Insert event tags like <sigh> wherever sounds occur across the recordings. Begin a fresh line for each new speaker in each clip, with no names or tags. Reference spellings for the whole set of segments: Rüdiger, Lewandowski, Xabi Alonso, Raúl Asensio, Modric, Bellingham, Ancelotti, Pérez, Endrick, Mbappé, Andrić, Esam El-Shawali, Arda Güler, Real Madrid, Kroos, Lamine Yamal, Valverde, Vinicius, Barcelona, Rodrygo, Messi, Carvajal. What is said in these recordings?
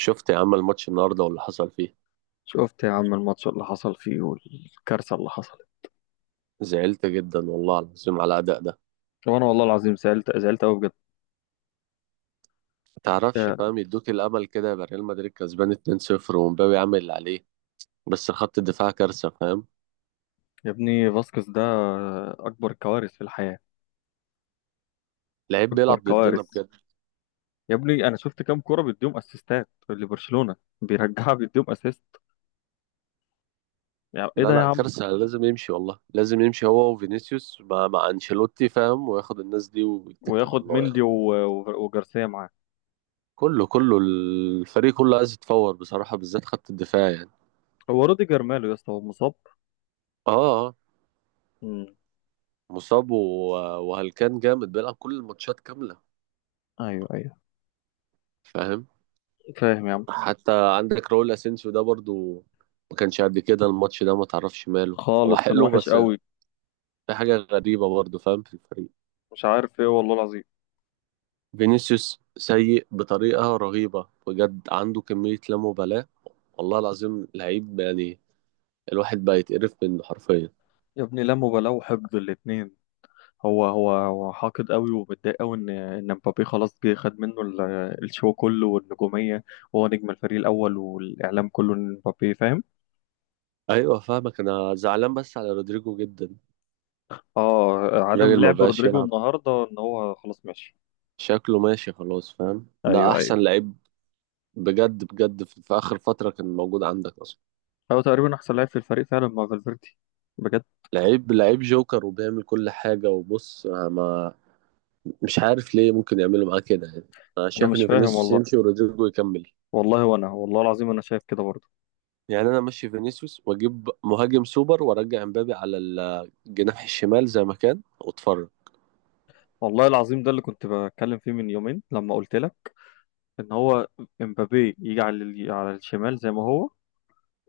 شفت يا عم الماتش النهارده واللي حصل فيه.
شفت يا عم الماتش اللي حصل فيه والكارثة اللي حصلت.
زعلت جدا والله العظيم على الاداء ده.
وانا والله العظيم زعلت زعلت قوي بجد.
تعرفش
يا
فاهم، يدوك الامل كده، يبقى ريال مدريد كسبان 2-0 ومبابي عامل اللي عليه، بس خط الدفاع كارثه فاهم.
يا ابني فاسكس ده اكبر كوارث في الحياة،
لعيب بيلعب
اكبر
ضدنا
كوارث.
بجد.
يا ابني انا شفت كام كرة بيديهم اسيستات لبرشلونة بيرجعها بيديهم اسيست. يعني ايه
لا
ده يا
لا،
عم؟
كارثه، لازم يمشي والله، لازم يمشي هو وفينيسيوس مع انشيلوتي فاهم، وياخد الناس دي ويتكل على
وياخد
الله
مندي
يعني.
وجارسيا معاه.
كله الفريق كله عايز يتفور بصراحه، بالذات خط الدفاع يعني.
هو روديجر ماله يا اسطى؟ هو مصاب.
اه. آه.
امم
مصاب وهلكان جامد بيلعب كل الماتشات كامله
ايوه ايوه.
فاهم.
فاهم يا عم،
حتى عندك راؤول اسينسيو ده برضو، ما كانش قد كده الماتش ده، ما تعرفش ماله. هو
خالص كان
حلو،
وحش
بس
قوي.
في حاجة غريبة برضو فاهم في الفريق.
مش عارف ايه والله العظيم.
فينيسيوس سيء بطريقة رهيبة بجد، عنده كمية لا مبالاة، والله العظيم لعيب يعني، الواحد بقى يتقرف منه حرفيا.
يا ابني لا مبالاة وحقد الاتنين. هو حاقد قوي ومتضايق قوي ان مبابي خلاص جه خد منه الشو كله والنجوميه. وهو نجم الفريق الاول والاعلام كله ان مبابي، فاهم.
ايوه فاهمك، انا زعلان بس على رودريجو جدا.
اه، عدم
الراجل ما
لعب
بقاش
رودريجو
يلعب،
النهارده ان هو خلاص ماشي.
شكله ماشي خلاص فاهم، ده
ايوه ايوه.
احسن لعيب بجد بجد في اخر فترة كان موجود عندك اصلا.
هو تقريبا احسن لاعب في الفريق فعلا مع فالفيردي، بجد.
لعيب لعيب جوكر وبيعمل كل حاجة، وبص، أنا ما مش عارف ليه ممكن يعملوا معاه كده يعني. أنا
انا
شايف
مش
إن
فاهم
فينيسيوس
والله.
يمشي ورودريجو يكمل.
والله وانا والله العظيم انا شايف كده برضه.
يعني أنا أمشي فينيسيوس وأجيب مهاجم سوبر وأرجع إمبابي على الجناح الشمال زي ما كان وأتفرج.
والله العظيم ده اللي كنت بتكلم فيه من يومين لما قلت لك ان هو امبابي يجي على على الشمال زي ما هو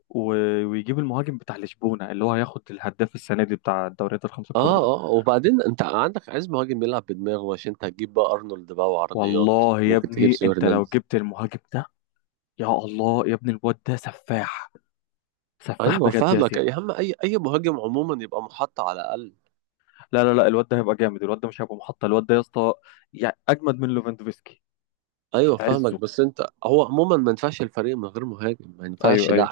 ويجيب المهاجم بتاع لشبونة اللي هو هياخد الهداف السنة دي بتاع الدوريات الخمسة
آه
الكبرى ده.
آه، وبعدين أنت عندك، عايز مهاجم يلعب بدماغه، عشان أنت هتجيب بقى أرنولد بقى وعرضيات،
والله يا
ممكن تجيب
ابني
سيو
انت لو
هرنانديز.
جبت المهاجم ده، يا الله يا ابني الواد ده سفاح، سفاح
أيوه
بجد يا
فاهمك
زياد.
يا عم، أي مهاجم عموما يبقى محط على الأقل.
لا لا لا، الواد ده هيبقى جامد، الواد ده مش هيبقى محطة، الواد ده يا اسطى يعني اجمد من ليفاندوفسكي
ايوه
في
فاهمك،
عزه.
بس انت هو عموما ما ينفعش الفريق من غير مهاجم، ما ينفعش
ايوه
لا.
ايوه.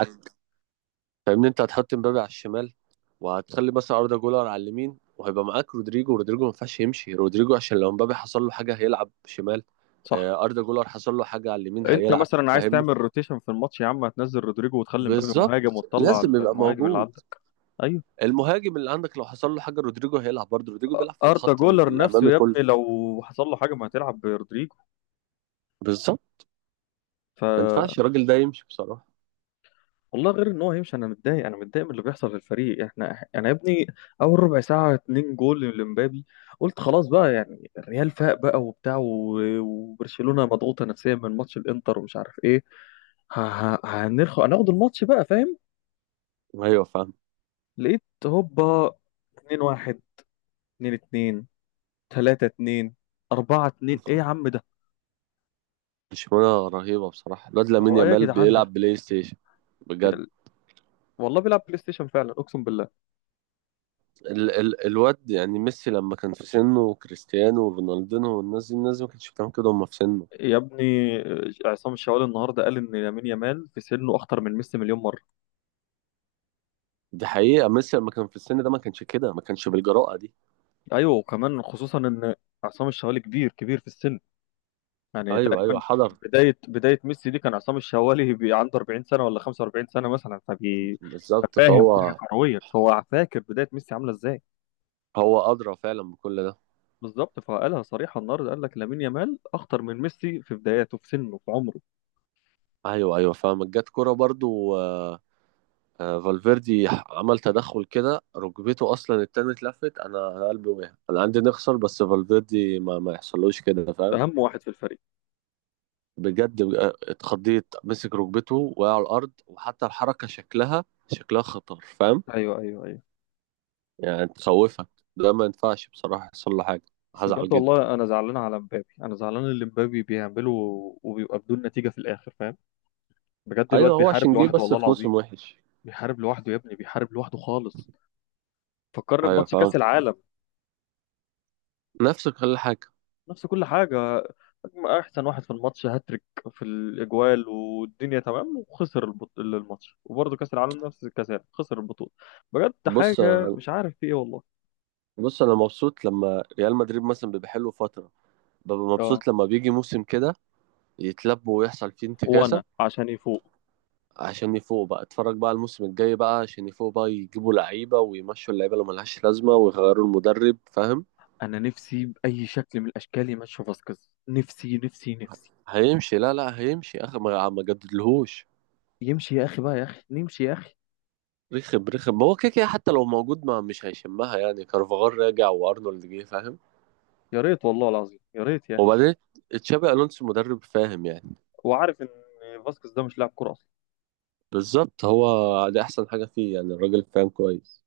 فاهمني، انت هتحط مبابي على الشمال، وهتخلي مثلا اردا جولر على اليمين، وهيبقى معاك رودريجو. رودريجو ما ينفعش يمشي، رودريجو عشان لو مبابي حصل له حاجه هيلعب شمال.
صح.
آه، اردا جولر حصل له حاجه على اليمين
انت
هيلعب،
مثلا عايز
فاهمني.
تعمل روتيشن في الماتش يا عم، هتنزل رودريجو وتخلي مبابي مهاجم
بالظبط،
وتطلع
لازم يبقى
المهاجم اللي
موجود
عندك. ايوه.
المهاجم اللي عندك، لو حصل له حاجه رودريجو هيلعب، برضه رودريجو بيلعب في
اردا
الخط
جولر
الامامي
نفسه يا
كله.
ابني لو حصل له حاجه ما هتلعب برودريجو.
بالظبط،
ف،
ما ينفعش الراجل ده يمشي بصراحه.
والله غير ان هو هيمشي، انا متضايق انا متضايق من اللي بيحصل في الفريق. احنا انا يا ابني اول ربع ساعه اتنين جول لمبابي، قلت خلاص بقى. يعني الريال فاق بقى وبتاع وبرشلونه مضغوطه نفسيا من ماتش الانتر ومش عارف ايه. ه- ه- هنرخ هناخد الماتش بقى، فاهم.
ايوه فاهم.
لقيت هوبا 2-1، 2-2، 3-2، 4-2. ايه يا عم ده؟
برشلونه رهيبه بصراحه، الواد لامين
هو ايه يا
يامال
جدعان
بيلعب
ده؟
بلاي ستيشن بجد.
والله بيلعب بلاي ستيشن فعلا، اقسم بالله.
ال الواد يعني، ميسي لما كان في سنه وكريستيانو ورونالدينو والناس دي، الناس دي ما كانتش بتعمل كده وهم في سنه.
يا ابني عصام الشوالي النهارده قال ان لامين يامال في سنه اخطر من ميسي مليون مره.
دي حقيقة يعني، ميسي لما كان في السن ده ما كانش كده، ما كانش بالجراءة دي.
ايوه، وكمان خصوصا ان عصام الشوالي كبير كبير في السن، يعني
ايوه ايوه،
تقريبا
حضر
بدايه ميسي دي كان عصام الشوالي <laughs> عنده 40 سنه ولا 45 سنه مثلا، فبي
بالظبط،
ففاهم وعي
فهو
كرويا، فهو فاكر بدايه ميسي عامله ازاي.
هو أدرى فعلا بكل ده.
بالظبط، فقالها صريحه النهارده، قال لك لامين يامال اخطر من ميسي في بداياته في سنه في عمره.
ايوه ايوه فاهمك. جت كورة برضو آه، آه، فالفيردي عمل تدخل كده ركبته، اصلا التاني اتلفت، أنا قلبي وقع، انا عندي نخسر بس فالفيردي ما يحصلوش كده فاهم.
اهم واحد في الفريق.
بجد بقى اتخضيت، مسك ركبته، وقع على الارض، وحتى الحركه شكلها خطر فاهم،
ايوه ايوه.
يعني تخوفك. ده ما ينفعش بصراحه يحصل له حاجه،
بس
هزعل
بجد
جدا.
والله انا زعلان على مبابي، انا زعلان اللي مبابي بيعمله وبيبقى بدون نتيجة في الاخر، فاهم. بجد الواد
ايوه هو
بيحارب
عشان جه
لوحده
بس
والله
في موسم
العظيم.
وحش.
بيحارب لوحده يا ابني، بيحارب لوحده خالص. فكرني
ايوه
بماتش
فاهم،
كاس العالم
نفسك كل حاجه.
نفس كل حاجة. احسن واحد في الماتش، هاتريك في الاجوال والدنيا تمام، وخسر الماتش، وبرضه كاس العالم نفس الكاس، خسر البطولة. بجد
بص
حاجة مش عارف في ايه والله.
بص انا مبسوط لما ريال مدريد مثلا بيبقى حلو فتره، ببقى
اه،
مبسوط لما بيجي موسم كده يتلبوا ويحصل فيه انتكاسه،
وانا عشان يفوق.
عشان يفوقوا بقى. اتفرج بقى الموسم الجاي بقى، عشان يفوقوا بقى يجيبوا لعيبه ويمشوا اللعيبه اللي ملهاش لازمه ويغيروا المدرب فاهم.
انا نفسي باي شكل من الاشكال يمشي فاسكيز، نفسي نفسي نفسي
هيمشي، لا لا هيمشي اخر، ما جددلهوش.
يمشي يا اخي بقى، يا اخي نمشي يا اخي.
رخم ما هو كده حتى لو موجود ما مش هيشمها يعني، كارفاغال راجع وارنولد جه فاهم.
يا ريت والله العظيم يا ريت يا اخي.
وبعدين تشابي الونسو مدرب فاهم يعني.
وعارف ان فاسكيز ده مش لاعب كوره اصلا.
بالظبط، هو دي احسن حاجه فيه يعني، الراجل فاهم كويس.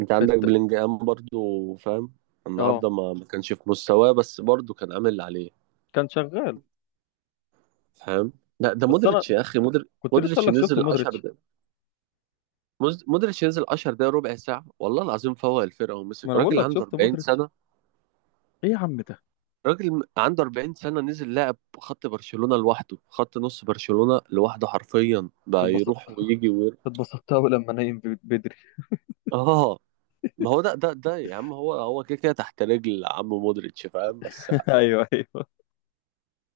انت عندك
الت...
بلينجهام برضو فاهم،
اه،
النهارده ما كانش في مستواه، بس برضو كان عامل اللي عليه
كان شغال.
فاهم. لا ده
بس انا
مودريتش يا اخي،
كنت لسه
مودريتش
اقول لك شفت
نزل 10
مودريتش.
دقايق، مودريتش نزل 10 دقايق ربع ساعه والله العظيم، فوق الفرقه ومسك
ما انا بقول
راجل
لك
عنده
شفت
40
مودريتش.
سنه.
ايه يا عم ده؟
راجل عنده 40 سنة، نزل لعب خط برشلونة لوحده، خط نص برشلونة لوحده حرفيا، بقى
اتبسط...
يروح ويجي وير...
اتبسطت قوي لما نايم بدري.
اه، ما هو ده ده يا عم، هو كده كده تحت رجل عم مودريتش فاهم. بس
<laughs> ايوه ايوه.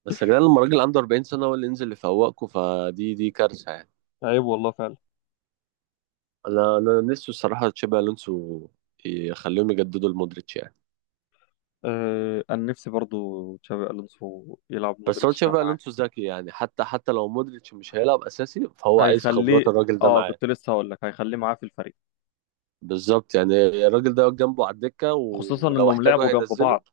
يا جدعان، لما راجل عنده 40 سنة هو اللي ينزل يفوقكوا، فدي دي كارثة يعني.
عيب والله فعلا.
انا نفسي الصراحة تشابي الونسو يخليهم يجددوا لمودريتش يعني.
آه انا نفسي برضو تشابي الونسو يلعب
بس هو
مودريتش ده
تشابي
معاه.
الونسو ذكي يعني، حتى لو مودريتش مش هيلعب اساسي، فهو عايز خبرات
هيخليه.
الراجل ده
اه
معاه.
كنت لسه هقول لك هيخليه معاه في الفريق.
بالظبط يعني، الراجل ده واقف جنبه على الدكة،
خصوصا
ولو
انهم
احتاجه
لعبوا جنب
هينزله.
بعض.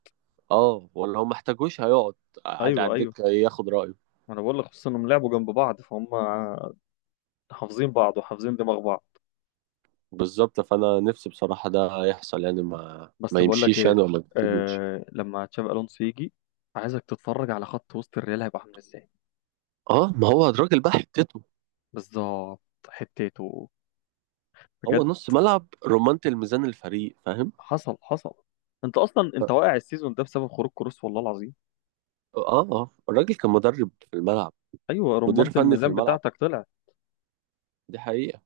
اه، ولو ما احتاجوش هيقعد قاعد على
ايوه ايوه،
الدكة ياخد رأيه.
ما انا بقول لك خصوصا انهم لعبوا جنب بعض فهم حافظين بعض وحافظين دماغ بعض.
بالظبط، فأنا نفسي بصراحة ده يحصل يعني، ما
بس بقول لك
يمشيش
ايه،
يعني، ولا ما يبتدوش.
آه لما تشافي الونسو يجي عايزك تتفرج على خط وسط الريال هيبقى عامل ازاي.
اه، ما هو الراجل بقى حتته،
بالظبط، حتته
هو
بجد.
نص ملعب، رمانة الميزان الفريق فاهم.
حصل حصل. انت اصلا انت
ف-
واقع السيزون ده بسبب خروج كروس والله العظيم.
اه اه الراجل كان مدرب في الملعب،
ايوه،
مدير
رمانة
فني في
الميزان
الملعب،
بتاعتك طلعت.
دي حقيقة.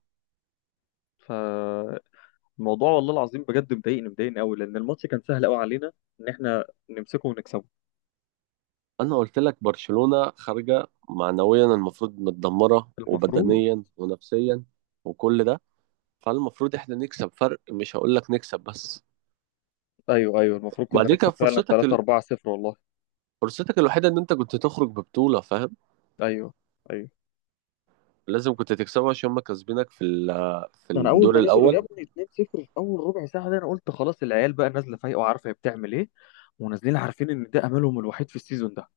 فالموضوع والله العظيم بجد مضايقني مضايقني قوي لان الماتش كان سهل قوي علينا ان احنا نمسكه ونكسبه.
أنا قلت لك برشلونة خارجة معنويا، المفروض متدمرة
المفروض.
وبدنيا ونفسيا وكل ده، فالمفروض احنا نكسب فرق، مش هقول لك نكسب بس.
ايوه ايوه، المفروض كنا
وبعدين كان
نكسب فعلا 3 4 0 والله.
فرصتك الوحيده ان انت كنت تخرج ببطوله فاهم،
ايوه ايوه.
لازم كنت تكسبه عشان هم كاسبينك في
ده انا اول
الدور
ما نزلوا
الاول.
يا ابني 2-0 في اول ربع ساعه ده انا قلت خلاص، العيال بقى نازله فايقه وعارفه هي بتعمل ايه، ونازلين عارفين ان ده املهم الوحيد في السيزون ده.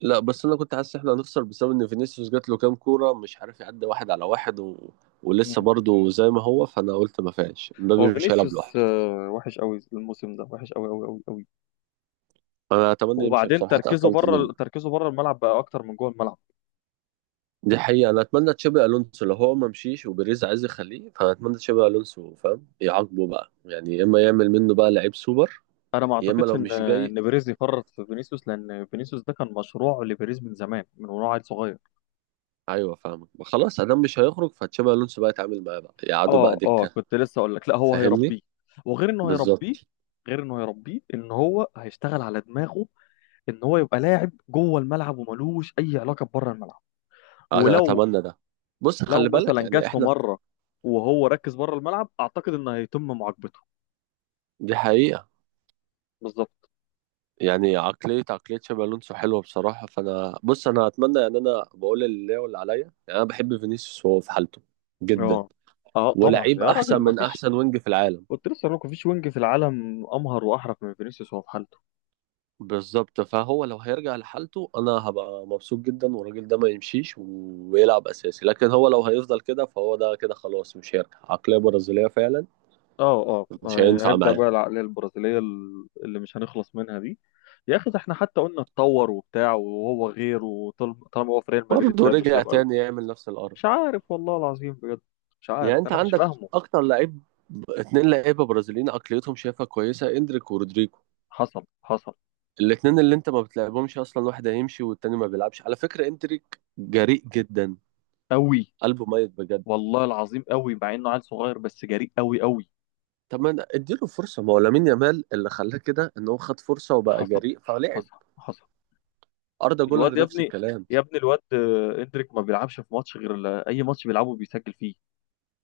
لا بس انا كنت حاسس احنا هنخسر، بسبب ان فينيسيوس جات له كام كوره مش عارف يعدي واحد على واحد و... ولسه
مم.
برضه زي ما هو، فانا قلت ما فيهاش، مبابي
هو
مش هيلعب
فينيسيوس
لوحده.
وحش قوي الموسم ده، وحش قوي قوي قوي قوي.
انا اتمنى يمشي
وبعدين
بصراحه،
تركيزه
اتقفلت منه.
بره، تركيزه بره الملعب بقى اكتر من جوه الملعب.
دي حقيقه، انا اتمنى تشابي الونسو، لو هو ما مشيش وبيريز عايز يخليه، فاتمنى تشابي الونسو فاهم يعاقبه بقى يعني، يا اما يعمل منه بقى لعيب سوبر،
انا ما
يا اما
اعتقدش
لو
ان
مش جاي.
ان بيريز يفرط في فينيسيوس، لان فينيسيوس ده كان مشروع لبيريز من زمان، من وهو عيل صغير.
ايوه فاهمك خلاص، ادام مش هيخرج فتشابي الونسو بقى يتعامل معاه، بقى يقعدوا بقى
اه اه
دكه،
كنت لسه اقول لك، لا هو
فاهمني.
هيربيه. وغير انه هيربيه،
بالظبط،
غير انه هيربيه ان هو هيشتغل على دماغه، ان هو يبقى لاعب جوه الملعب وملوش اي علاقه بره الملعب.
انا
ولو
اتمنى ده. بص
لو
خلي بالك
مثلا
يعني،
جات له
احنا
مره وهو ركز بره الملعب اعتقد ان هيتم معاقبته.
دي حقيقه،
بالظبط.
يعني عقليه تشابي الونسو حلوه بصراحه، فانا بص انا اتمنى يعني، انا بقول اللي ليا واللي عليا. يعني انا بحب فينيسيوس وهو في حالته جدا،
اه اه طبعا
ولعيب
يا راجل
احسن
ما
من
فيش.
احسن وينج في العالم.
قلت لسه ما فيش وينج في العالم امهر واحرف من فينيسيوس وهو في حالته.
بالظبط، فهو لو هيرجع لحالته انا هبقى مبسوط جدا، والراجل ده ما يمشيش ويلعب اساسي. لكن هو لو هيفضل كده فهو ده كده خلاص مش هيرجع، عقلية برازيلية فعلا،
اه اه
مش
هي-
هينفع
هيبدا
معاه،
بقى العقليه البرازيليه اللي مش هنخلص منها دي. يا اخي ده احنا حتى قلنا اتطور وبتاع وهو غير، وطالما هو في ريال مدريد
برضه
ده مش
رجع
هيبقى
تاني يعمل نفس القرف.
مش عارف والله العظيم بجد. مش
يعني
عارف
انت
انا مش
عندك
فاهمه.
اكتر لعيب، اتنين لعيبة برازيليين عقليتهم شايفها كويسة، اندريك ورودريجو،
حصل حصل.
الاتنين اللي انت ما بتلعبهمش اصلا، واحد هيمشي والتاني ما بيلعبش. على فكرة اندريك جريء جدا،
قوي
قلبه ميت بجد.
والله العظيم قوي مع انه عيل صغير بس جريء قوي قوي.
طب ما اديله فرصه، ما هو لامين يامال اللي خلاه كده ان هو خد فرصه وبقى
حصل
جريء فلعب،
حصل حصل.
اردا جولر
الواد يا
نفس
ابني،
الكلام.
يا ابني الواد اندريك ما بيلعبش في ماتش غير اي ماتش بيلعبه بيسجل فيه.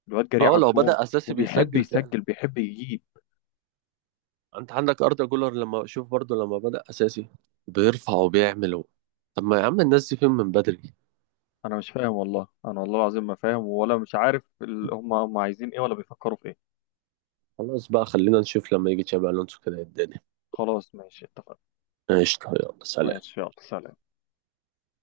الواد جريء
اه
على
لو
الجون
بدأ اساسي
وبيحب
بيسجل فعلا.
يسجل بيحب يجيب.
انت عندك اردا جولر لما شوف برضو لما بدأ اساسي بيرفع وبيعمل طب ما يا عم الناس دي فين من بدري؟
انا مش فاهم والله، انا والله العظيم ما فاهم ولا مش عارف هم هم عايزين ايه ولا بيفكروا في ايه.
خلاص بقى، خلينا نشوف لما يجي تشابي الونسو كده الدنيا.
خلاص ماشي اتفقنا.
قشطه يلا سلام.
ماشي يلا سلام.